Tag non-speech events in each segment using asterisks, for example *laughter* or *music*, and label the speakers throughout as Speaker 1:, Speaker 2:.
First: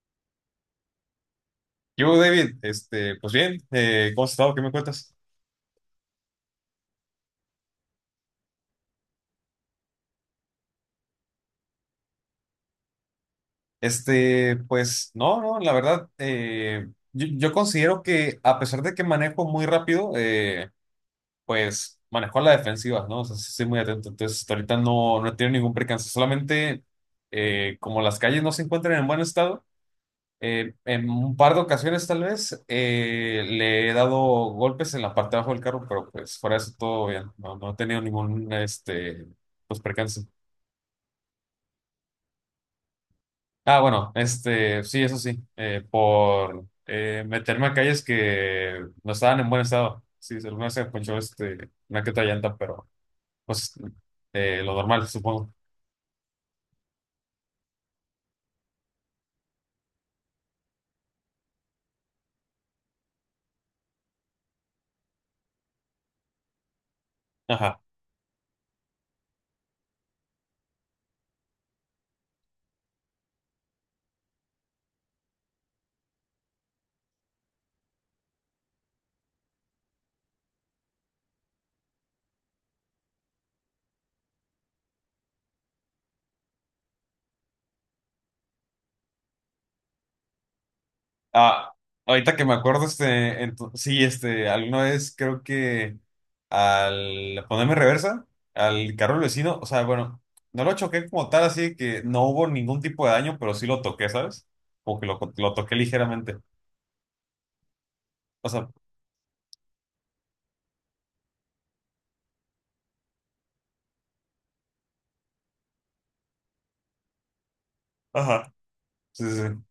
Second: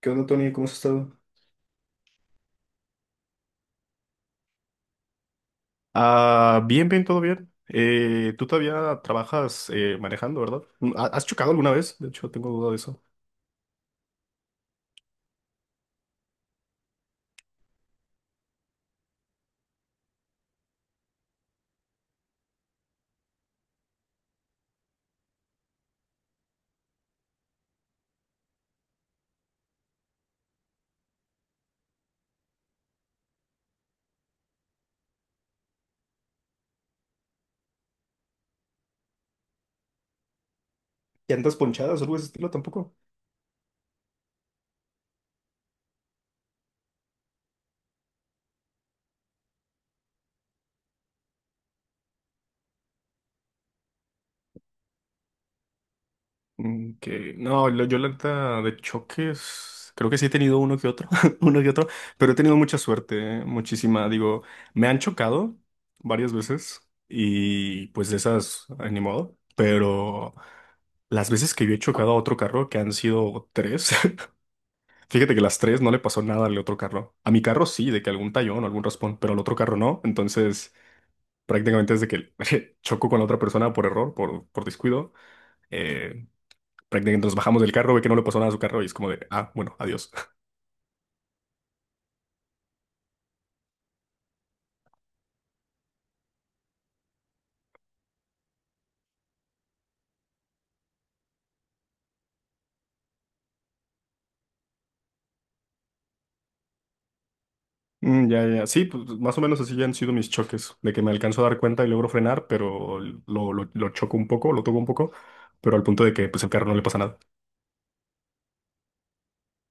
Speaker 1: ¿Qué onda, Tony? ¿Cómo has estado?
Speaker 2: Yo, David, pues bien, ¿cómo has estado? ¿Qué me cuentas?
Speaker 1: Ah, bien, bien, todo bien. Tú todavía trabajas manejando, ¿verdad? ¿Has chocado alguna vez? De hecho, tengo duda de eso.
Speaker 2: Pues no, la verdad, yo considero que a pesar de que manejo muy rápido, pues manejo a la defensiva, ¿no? O sea, sí estoy muy atento. Entonces, hasta ahorita no he tenido ningún percance. Solamente, como las calles no se encuentran en buen estado, en un par de ocasiones tal vez le he dado golpes en la parte de abajo del carro, pero pues fuera de eso todo bien. No, no he tenido ningún, pues percance.
Speaker 1: ¿Llantas ponchadas o algo de ese estilo tampoco?
Speaker 2: Ah, bueno, sí, eso sí, por meterme a calles que no estaban en buen estado. Sí, alguna vez se ponchó una que otra llanta, pero pues lo normal, supongo.
Speaker 1: Que no, yo la neta de choques, creo que sí he tenido uno que otro, *laughs* uno que otro, pero he tenido mucha suerte, muchísima. Digo, me han chocado varias veces
Speaker 2: Ajá.
Speaker 1: y pues de esas, ni modo, pero las veces que yo he chocado a otro carro, que han sido tres. *laughs* Fíjate que las tres no le pasó nada al otro carro. A mi carro sí, de que algún tallón o algún raspón, pero al otro carro no. Entonces, prácticamente desde que *laughs* chocó con la otra persona por error, por descuido, eh, prácticamente nos bajamos del carro, ve que no le pasó nada a su carro y es como de, ah, bueno, adiós. *laughs*
Speaker 2: Ah, ahorita que me acuerdo, sí, alguna vez creo que al ponerme reversa al carro del vecino, o sea, bueno, no lo choqué como tal, así que no hubo ningún tipo de daño, pero sí lo toqué, ¿sabes? Como que lo toqué ligeramente.
Speaker 1: Mm, ya,
Speaker 2: O
Speaker 1: ya.
Speaker 2: sea,
Speaker 1: Sí, pues más o menos así ya han sido mis choques, de que me alcanzo a dar cuenta y logro frenar, pero lo choco un poco, lo toco un poco, pero al punto de que pues el carro no le pasa nada.
Speaker 2: ajá. Sí, sí. Sí.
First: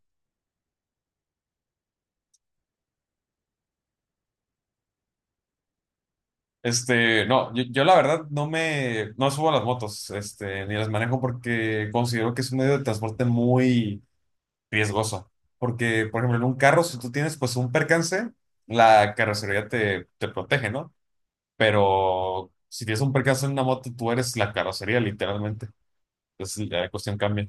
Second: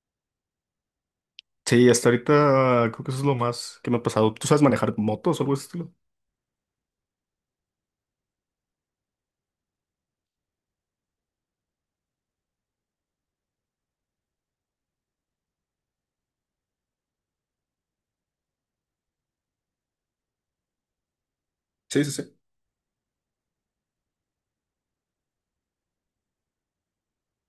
Speaker 1: Sí, hasta ahorita creo que eso es lo más que me ha pasado. ¿Tú sabes manejar motos o algo de ese estilo?
Speaker 2: No, yo la verdad no subo a las motos, ni las manejo porque considero que es un medio de transporte muy riesgoso. Porque, por ejemplo, en un carro, si tú tienes pues un percance, la carrocería te protege, ¿no?
Speaker 1: Sí, sí, sí.
Speaker 2: Pero si tienes un percance en una moto, tú eres la carrocería, literalmente. Entonces la cuestión cambia.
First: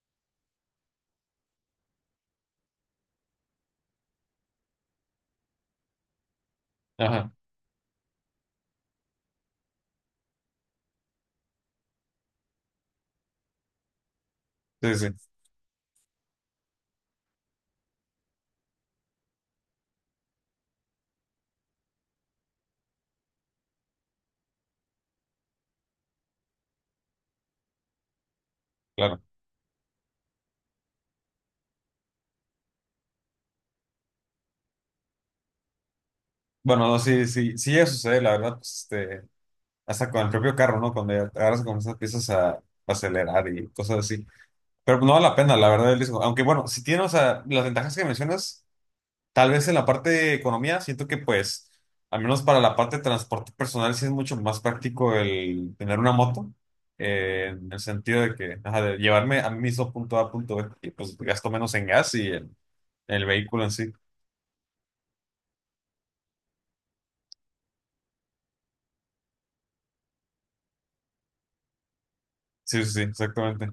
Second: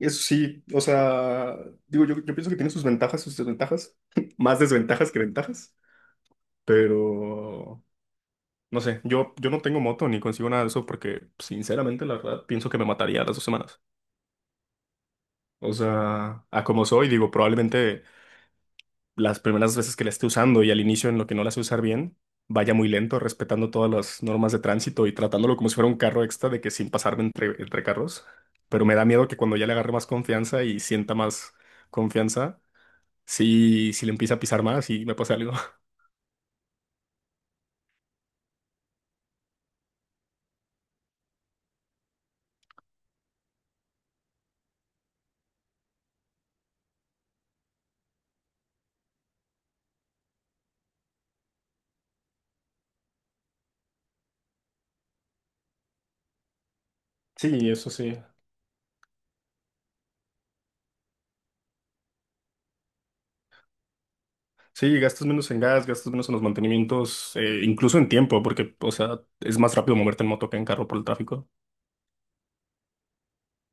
Speaker 1: Eso sí, o sea, digo, yo pienso que tiene sus ventajas, sus desventajas, *laughs* más desventajas que ventajas,
Speaker 2: Ajá,
Speaker 1: pero no sé, yo no tengo moto ni consigo nada de eso porque sinceramente la verdad pienso que me mataría a las 2 semanas.
Speaker 2: sí, sí,
Speaker 1: O sea, a como soy, digo, probablemente las primeras veces que la esté usando y al inicio en lo que no la sé usar bien, vaya muy lento, respetando todas las normas de tránsito y tratándolo como si fuera un carro extra de que sin pasarme entre carros, pero me da
Speaker 2: claro.
Speaker 1: miedo que cuando ya le agarre más confianza y sienta más confianza si le empieza a pisar más y me pasa algo. *laughs*
Speaker 2: Bueno, no, sí, sí, sí, eso sucede, la verdad, pues, hasta con el propio carro, ¿no? Cuando ya te agarras con esas piezas a acelerar y cosas así. Pero no vale la pena, la verdad, el riesgo. Aunque bueno, si tiene, o sea, las ventajas que mencionas, tal vez en la parte de economía, siento que pues, al menos para la parte de transporte personal, sí es mucho más práctico el tener una moto,
Speaker 1: Sí,
Speaker 2: en el
Speaker 1: eso sí.
Speaker 2: sentido de que, ajá, de llevarme a mí mismo punto A, punto B, y pues gasto menos en gas y en el vehículo en sí.
Speaker 1: Sí, gastas menos en gas, gastas menos en los mantenimientos, incluso en tiempo, porque, o sea, es más rápido moverte en moto que en carro por el tráfico.
Speaker 2: Sí, sí, sí, exactamente.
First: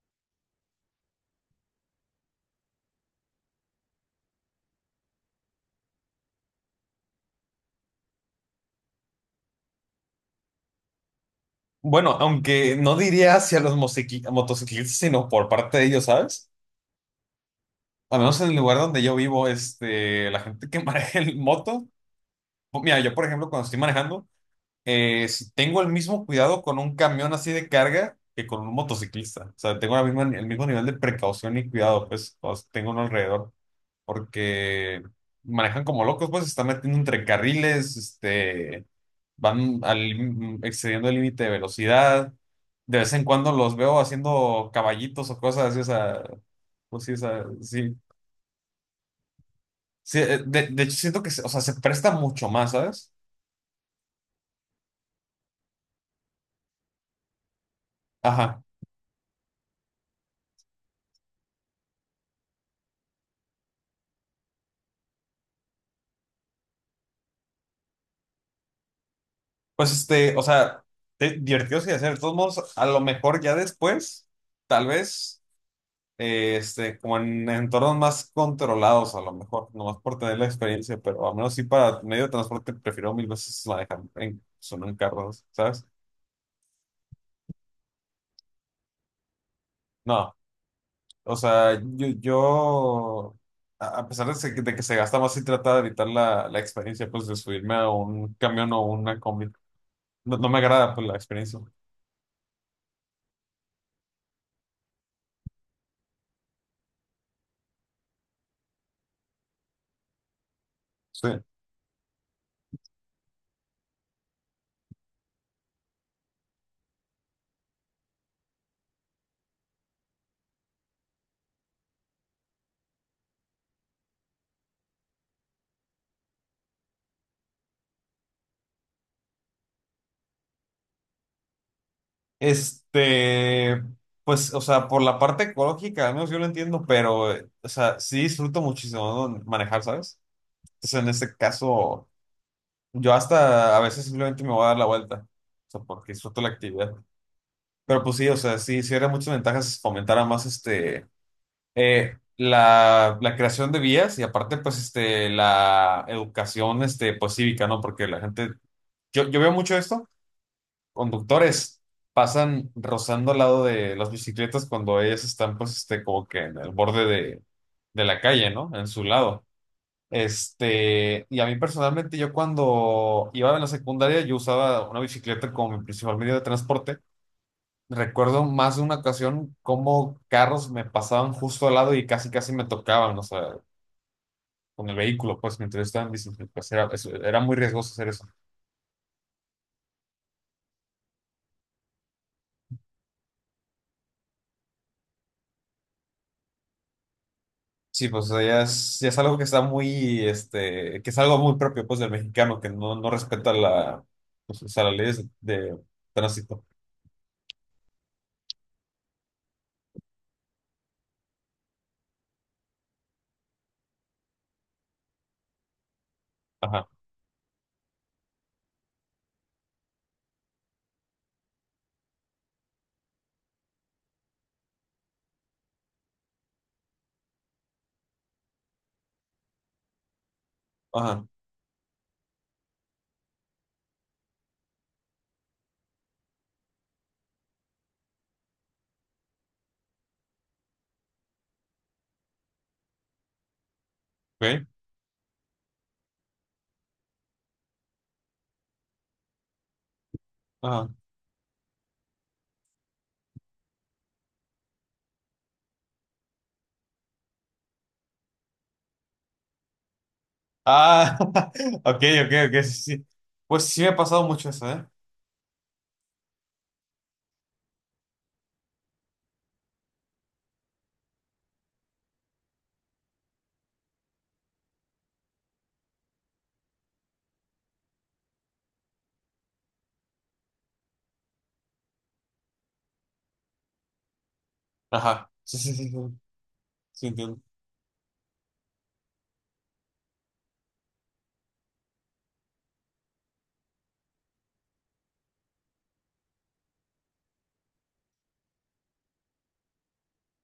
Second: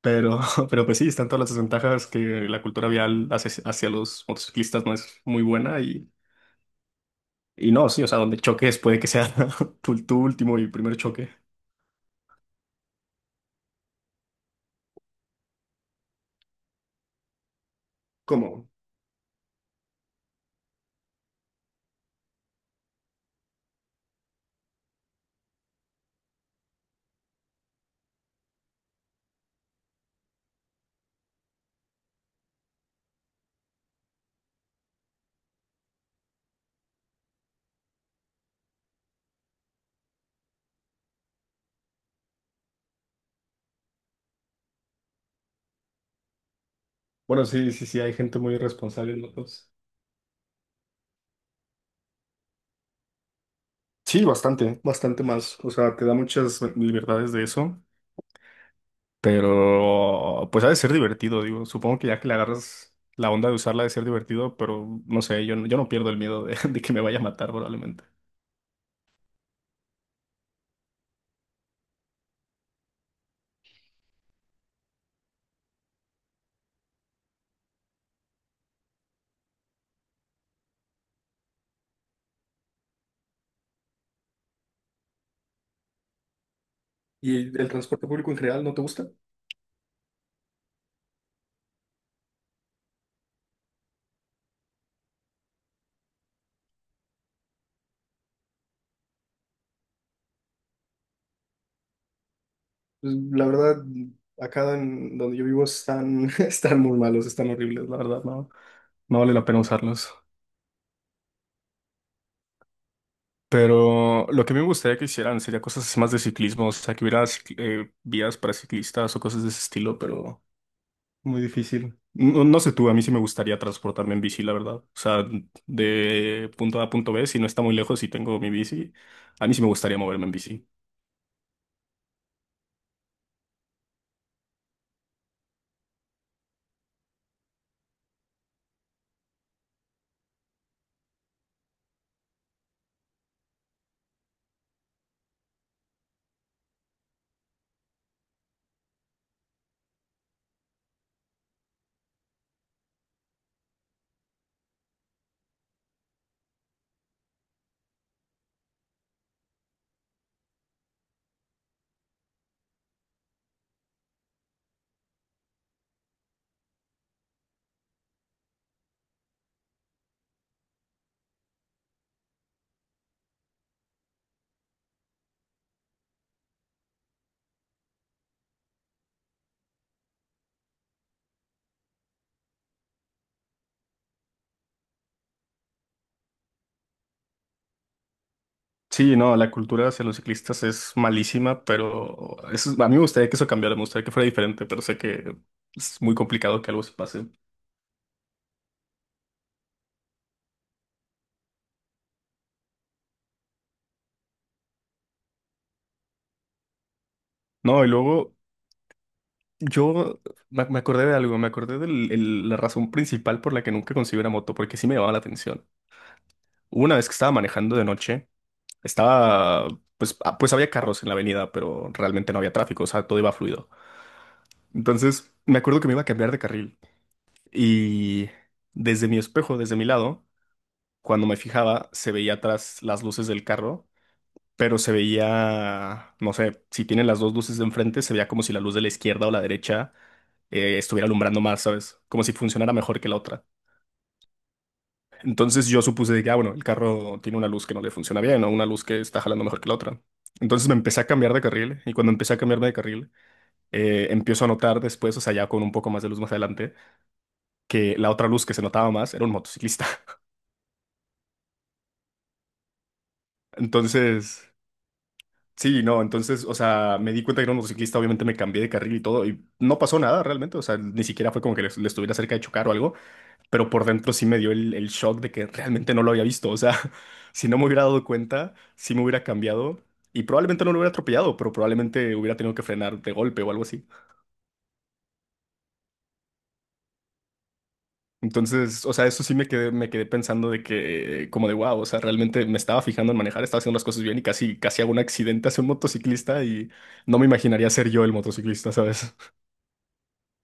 Speaker 1: Pero, *laughs* pero pues sí, están todas las desventajas que la cultura vial hace hacia los motociclistas no es muy buena y no, sí, o sea, donde choques puede que sea *laughs* tu último y primer choque.
Speaker 2: Bueno, aunque no diría hacia los motociclistas, sino por parte de ellos, ¿sabes? Al menos en el
Speaker 1: ¿Cómo?
Speaker 2: lugar donde yo vivo, la gente que *laughs* maneja el moto. Mira, yo por ejemplo cuando estoy manejando, si tengo el mismo cuidado con un camión así de carga que con un motociclista. O sea, tengo la misma, el mismo nivel de precaución y cuidado, pues, cuando tengo uno alrededor, porque manejan como locos, pues, se están metiendo entre carriles, excediendo el límite de velocidad. De vez en cuando los veo haciendo caballitos o cosas así, o sea, pues sí, o sea,
Speaker 1: Bueno, sí, sí,
Speaker 2: sí.
Speaker 1: sí, hay gente muy irresponsable en motos.
Speaker 2: Sí, de hecho siento que, o sea, se presta mucho más, ¿sabes?
Speaker 1: Sí, bastante, bastante más. O sea, te da muchas libertades de eso.
Speaker 2: Ajá.
Speaker 1: Pero pues ha de ser divertido, digo. Supongo que ya que le agarras la onda de usarla ha de ser divertido, pero no sé, yo no pierdo el miedo de, *laughs* de que me vaya a matar probablemente.
Speaker 2: Pues o sea, te- divertidos y hacer. De todos modos, a lo mejor ya después, tal vez, como en entornos más controlados, a lo mejor, nomás por tener la experiencia, pero al menos sí para medio de transporte prefiero mil veces manejar en, solo en carros, ¿sabes?
Speaker 1: ¿Y el transporte público en general no te gusta?
Speaker 2: No, o sea, yo a pesar de, de que se gasta más, sí trata de evitar la, la experiencia, pues, de subirme a un camión o una combi. No, no me agrada, pues, la experiencia.
Speaker 1: Pues, la verdad, acá en donde yo vivo están, *laughs* están muy malos, están horribles, la verdad, no, no vale la pena usarlos.
Speaker 2: Sí.
Speaker 1: Pero lo que me gustaría que hicieran sería cosas más de ciclismo, o sea, que hubiera vías para ciclistas o cosas de ese estilo, pero. Muy difícil. No, no sé tú, a mí sí me gustaría transportarme en bici, la verdad. O sea, de punto A a punto B, si no está muy lejos y tengo mi bici, a mí sí me gustaría moverme en bici.
Speaker 2: Este, pues, o sea, por la parte ecológica, al menos yo lo entiendo, pero, o sea, sí disfruto muchísimo ¿no? manejar, ¿sabes? Entonces, en este caso, yo hasta a veces simplemente me voy a dar la vuelta, o sea, porque disfruto la actividad. Pero pues sí, o sea, sí, sí era muchas ventajas fomentar más, la, la creación de vías y aparte, pues, la educación, pues, cívica, ¿no? Porque la gente, yo veo mucho esto conductores pasan rozando al lado de las bicicletas cuando ellas están, pues, como que en el borde de la calle, ¿no? En su lado. Y a mí personalmente, yo cuando iba en la secundaria, yo usaba una bicicleta como mi principal medio de transporte. Recuerdo más de una ocasión cómo carros me pasaban justo al lado y casi, casi me tocaban, o sea, con el vehículo, pues, mientras yo estaba en bicicleta. Pues, era, era muy riesgoso hacer eso.
Speaker 1: Sí, no, la cultura hacia los ciclistas es malísima, pero a mí me gustaría que eso cambiara, me gustaría que fuera diferente, pero sé que es muy complicado que algo se pase.
Speaker 2: Sí, pues o sea, ya es algo que está muy, que es algo muy propio pues del mexicano, que no respeta la, pues, o sea, las leyes de tránsito.
Speaker 1: No, y luego yo me acordé de algo, me acordé de la razón principal por la que nunca conseguí una moto, porque sí me llamaba la atención. Hubo
Speaker 2: Ajá,
Speaker 1: una vez que estaba manejando de noche, estaba, pues había carros en la avenida, pero realmente no había tráfico, o sea, todo iba fluido. Entonces, me acuerdo que me iba a cambiar de carril y desde mi espejo, desde mi lado,
Speaker 2: ajá,
Speaker 1: cuando me fijaba, se veía atrás las luces del carro, pero se veía, no sé, si tienen las dos luces de enfrente, se veía como si la luz de la izquierda o la derecha estuviera alumbrando más, ¿sabes? Como si funcionara mejor que la otra.
Speaker 2: ok,
Speaker 1: Entonces yo supuse de que, ah, bueno, el carro tiene una luz que no le funciona bien o una luz que está jalando mejor que la otra. Entonces me
Speaker 2: ajá.
Speaker 1: empecé a cambiar de carril y cuando empecé a cambiarme de carril, empiezo a notar después, o sea, ya con un poco más de luz más adelante, que la otra luz que se notaba más era un motociclista. *laughs*
Speaker 2: Ah, *laughs* ok, ok, ok, sí, sí. Pues sí me ha pasado mucho
Speaker 1: Entonces,
Speaker 2: eso, ¿eh?
Speaker 1: sí, no, entonces, o sea, me di cuenta que era un motociclista, obviamente me cambié de carril y todo y no pasó nada realmente, o sea, ni siquiera fue como que le estuviera cerca de chocar o algo. Pero por dentro sí me dio el shock de que realmente no lo había visto. O sea, *laughs* si no me hubiera dado cuenta, sí me hubiera cambiado y probablemente no lo hubiera atropellado, pero probablemente hubiera tenido que frenar de golpe o algo así.
Speaker 2: Ajá, sí, sí, sí, sí, sí, entiendo.
Speaker 1: Entonces, o sea, eso sí me quedé pensando de que, como de wow, o sea, realmente me estaba fijando en manejar, estaba haciendo las cosas bien y casi, casi hago un accidente hacia un motociclista y no me imaginaría ser yo el motociclista, ¿sabes?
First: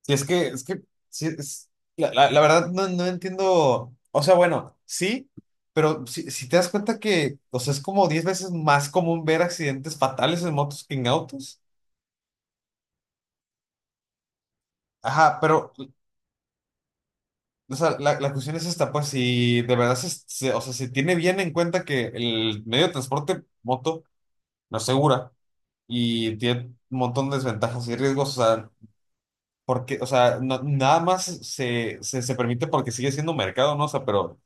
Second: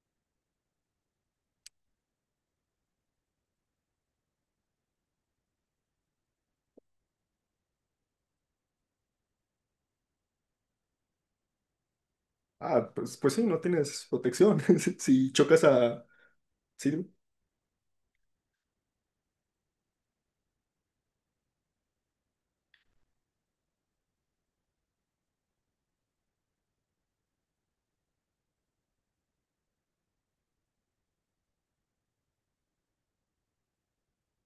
Speaker 2: Sí, es que, sí, es, la verdad no, no entiendo, o sea, bueno, sí, pero si, si te das cuenta que, o sea, es como 10 veces más común ver accidentes fatales en motos que en autos.
Speaker 1: Ah, pues, sí, no tienes protección. *laughs* Si
Speaker 2: Ajá,
Speaker 1: chocas
Speaker 2: pero
Speaker 1: a. Sí.
Speaker 2: o sea, la cuestión es esta, pues si de verdad o sea, se tiene bien en cuenta que el medio de transporte moto no es segura y tiene un montón de desventajas y riesgos, o sea, porque, o sea, nada más se permite porque sigue siendo mercado, ¿no? O sea, pero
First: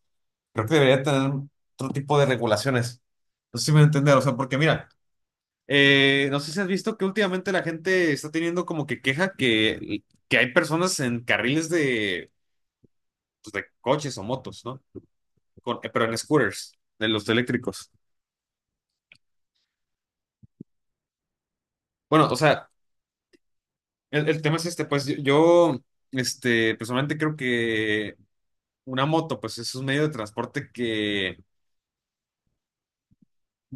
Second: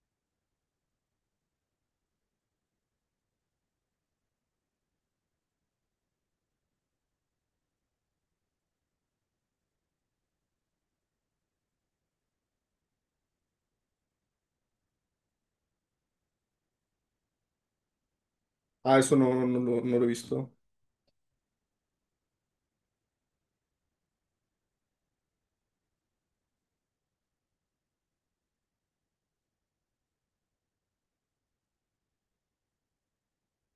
Speaker 2: creo que debería tener otro tipo de regulaciones. No sé si me voy a entender, o sea, porque mira, no sé si has visto que últimamente la gente está teniendo como que queja que hay personas en carriles de, pues, de coches o motos, ¿no? Pero en scooters, de los eléctricos.
Speaker 1: Ah, eso no, no, no, no lo he visto.
Speaker 2: Bueno, o sea, el tema es este, pues yo, personalmente creo que una moto, pues es un medio de transporte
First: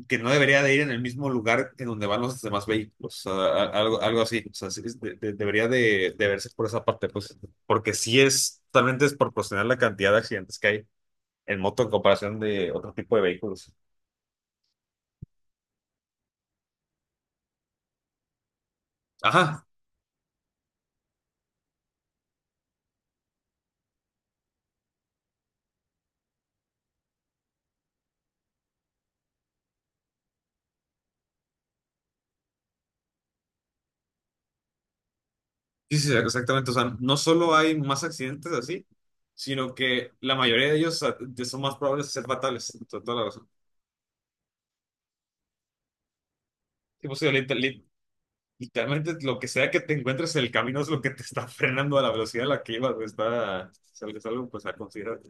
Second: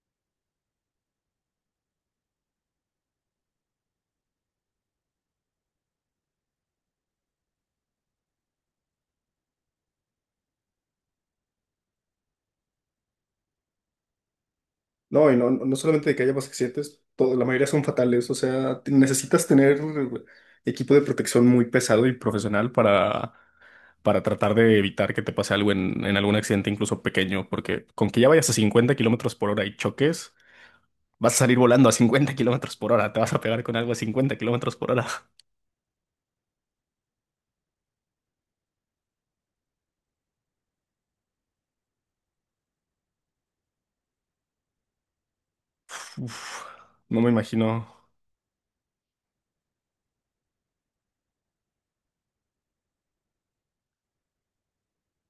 Speaker 2: que no debería de ir en el mismo lugar en donde van los demás vehículos, o sea, algo, algo así, o sea, sí es debería de verse por esa parte, pues, porque sí es totalmente desproporcional la cantidad de accidentes que hay en moto en comparación de otro tipo de vehículos.
Speaker 1: No, y no, no solamente de que haya más accidentes, la mayoría son fatales. O sea, necesitas
Speaker 2: Ajá,
Speaker 1: tener equipo de protección muy pesado y profesional para tratar de evitar que te pase algo en algún accidente, incluso pequeño, porque con que ya vayas a 50 kilómetros por hora y choques, vas a salir volando a 50 kilómetros por hora. Te vas a pegar con algo a 50 kilómetros por hora.
Speaker 2: sí, sí, exactamente. O sea, no solo hay más accidentes así, sino que la mayoría de ellos son más probables de ser fatales. Toda la razón.
Speaker 1: *laughs* Uf,
Speaker 2: Sí, pues,
Speaker 1: no
Speaker 2: sí,
Speaker 1: me imagino.
Speaker 2: literalmente lo que sea que te encuentres en el camino es lo que te está *laughs* frenando a la velocidad a la que ibas. Pues, está, es algo es algo, pues, a considerar.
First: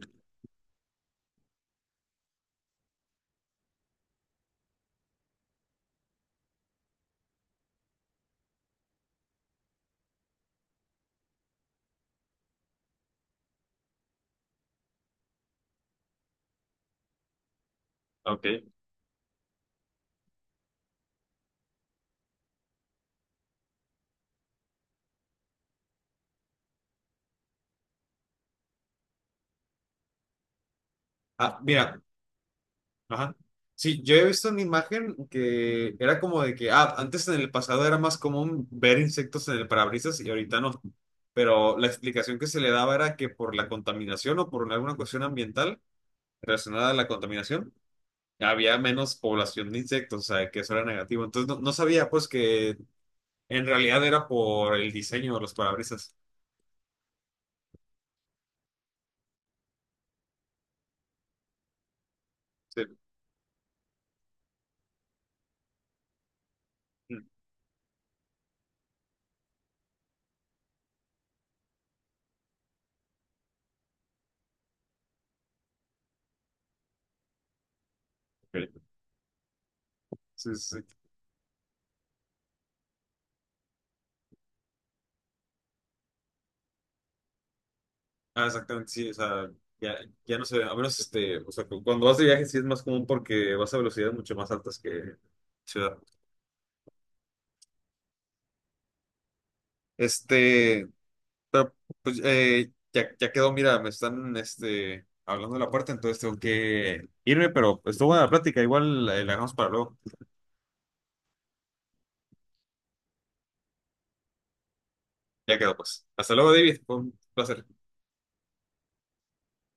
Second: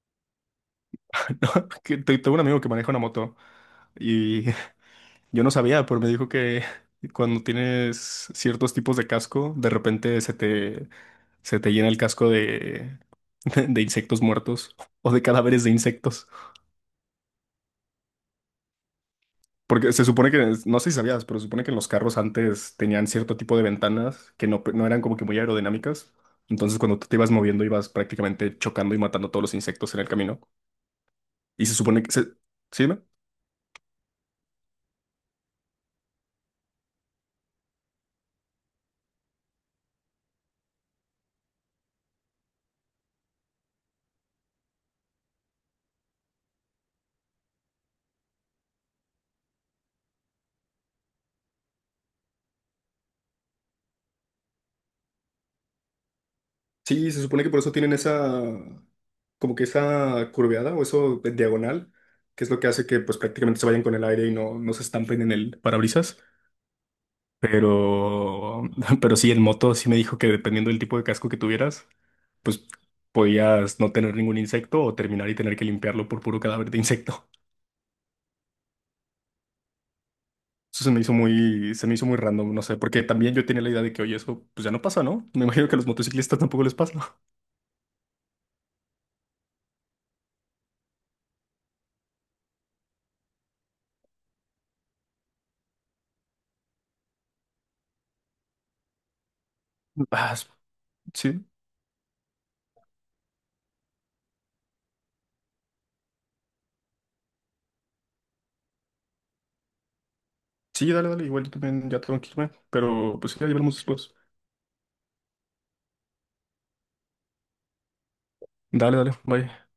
Speaker 1: *laughs* No, que tengo un amigo que maneja una moto y yo no sabía, pero me dijo que *laughs* cuando tienes ciertos tipos de casco, de repente se te llena el casco de, *laughs* de insectos muertos o de cadáveres de insectos.
Speaker 2: Ok.
Speaker 1: Porque se supone que, no sé si sabías, pero se supone que en los carros antes tenían cierto tipo de ventanas que no eran como que muy aerodinámicas. Entonces cuando tú te ibas moviendo ibas prácticamente chocando y matando todos los insectos en el camino.
Speaker 2: Ah,
Speaker 1: Y se
Speaker 2: mira,
Speaker 1: supone que. ¿Sí?
Speaker 2: ajá. Sí, yo he visto una imagen que era como de que, ah, antes en el pasado era más común ver insectos en el parabrisas y ahorita no. Pero la explicación que se le daba era que por la contaminación o por alguna cuestión ambiental relacionada a la contaminación, había menos población de insectos, o sea, que eso era negativo. Entonces no sabía pues que en realidad era por el diseño de los parabrisas.
Speaker 1: Sí, se supone que por eso tienen esa, como que esa curveada o eso de diagonal, que es lo que hace
Speaker 2: Sí.
Speaker 1: que pues prácticamente se vayan con el aire y no se estampen en el parabrisas.
Speaker 2: Mm.
Speaker 1: Pero, *laughs* pero sí, en moto sí me dijo que dependiendo del tipo de casco que tuvieras, pues podías no tener ningún insecto o terminar y tener que limpiarlo por puro cadáver de insecto.
Speaker 2: Ok. Sí, sí.
Speaker 1: Eso se me hizo muy random, no sé, porque también yo tenía la idea de que, oye, eso pues ya no pasa, ¿no? Me imagino que a los motociclistas tampoco les pasa.
Speaker 2: Ah, exactamente, sí, o sea, ya, ya no sé, a menos o sea, cuando vas de viaje sí es más común porque vas a velocidades mucho más altas que ciudad.
Speaker 1: *laughs* Ah,
Speaker 2: Este,
Speaker 1: sí.
Speaker 2: pero pues ya, ya quedó, mira, me están hablando de la puerta, entonces tengo que irme, pero estuvo buena la plática, igual la dejamos para luego.
Speaker 1: Sí, dale, dale, igual yo también ya tengo que irme, pero pues ya, ya hablamos después.
Speaker 2: Ya quedó, pues. Hasta luego, David, fue un placer.
Speaker 1: Dale, dale, bye.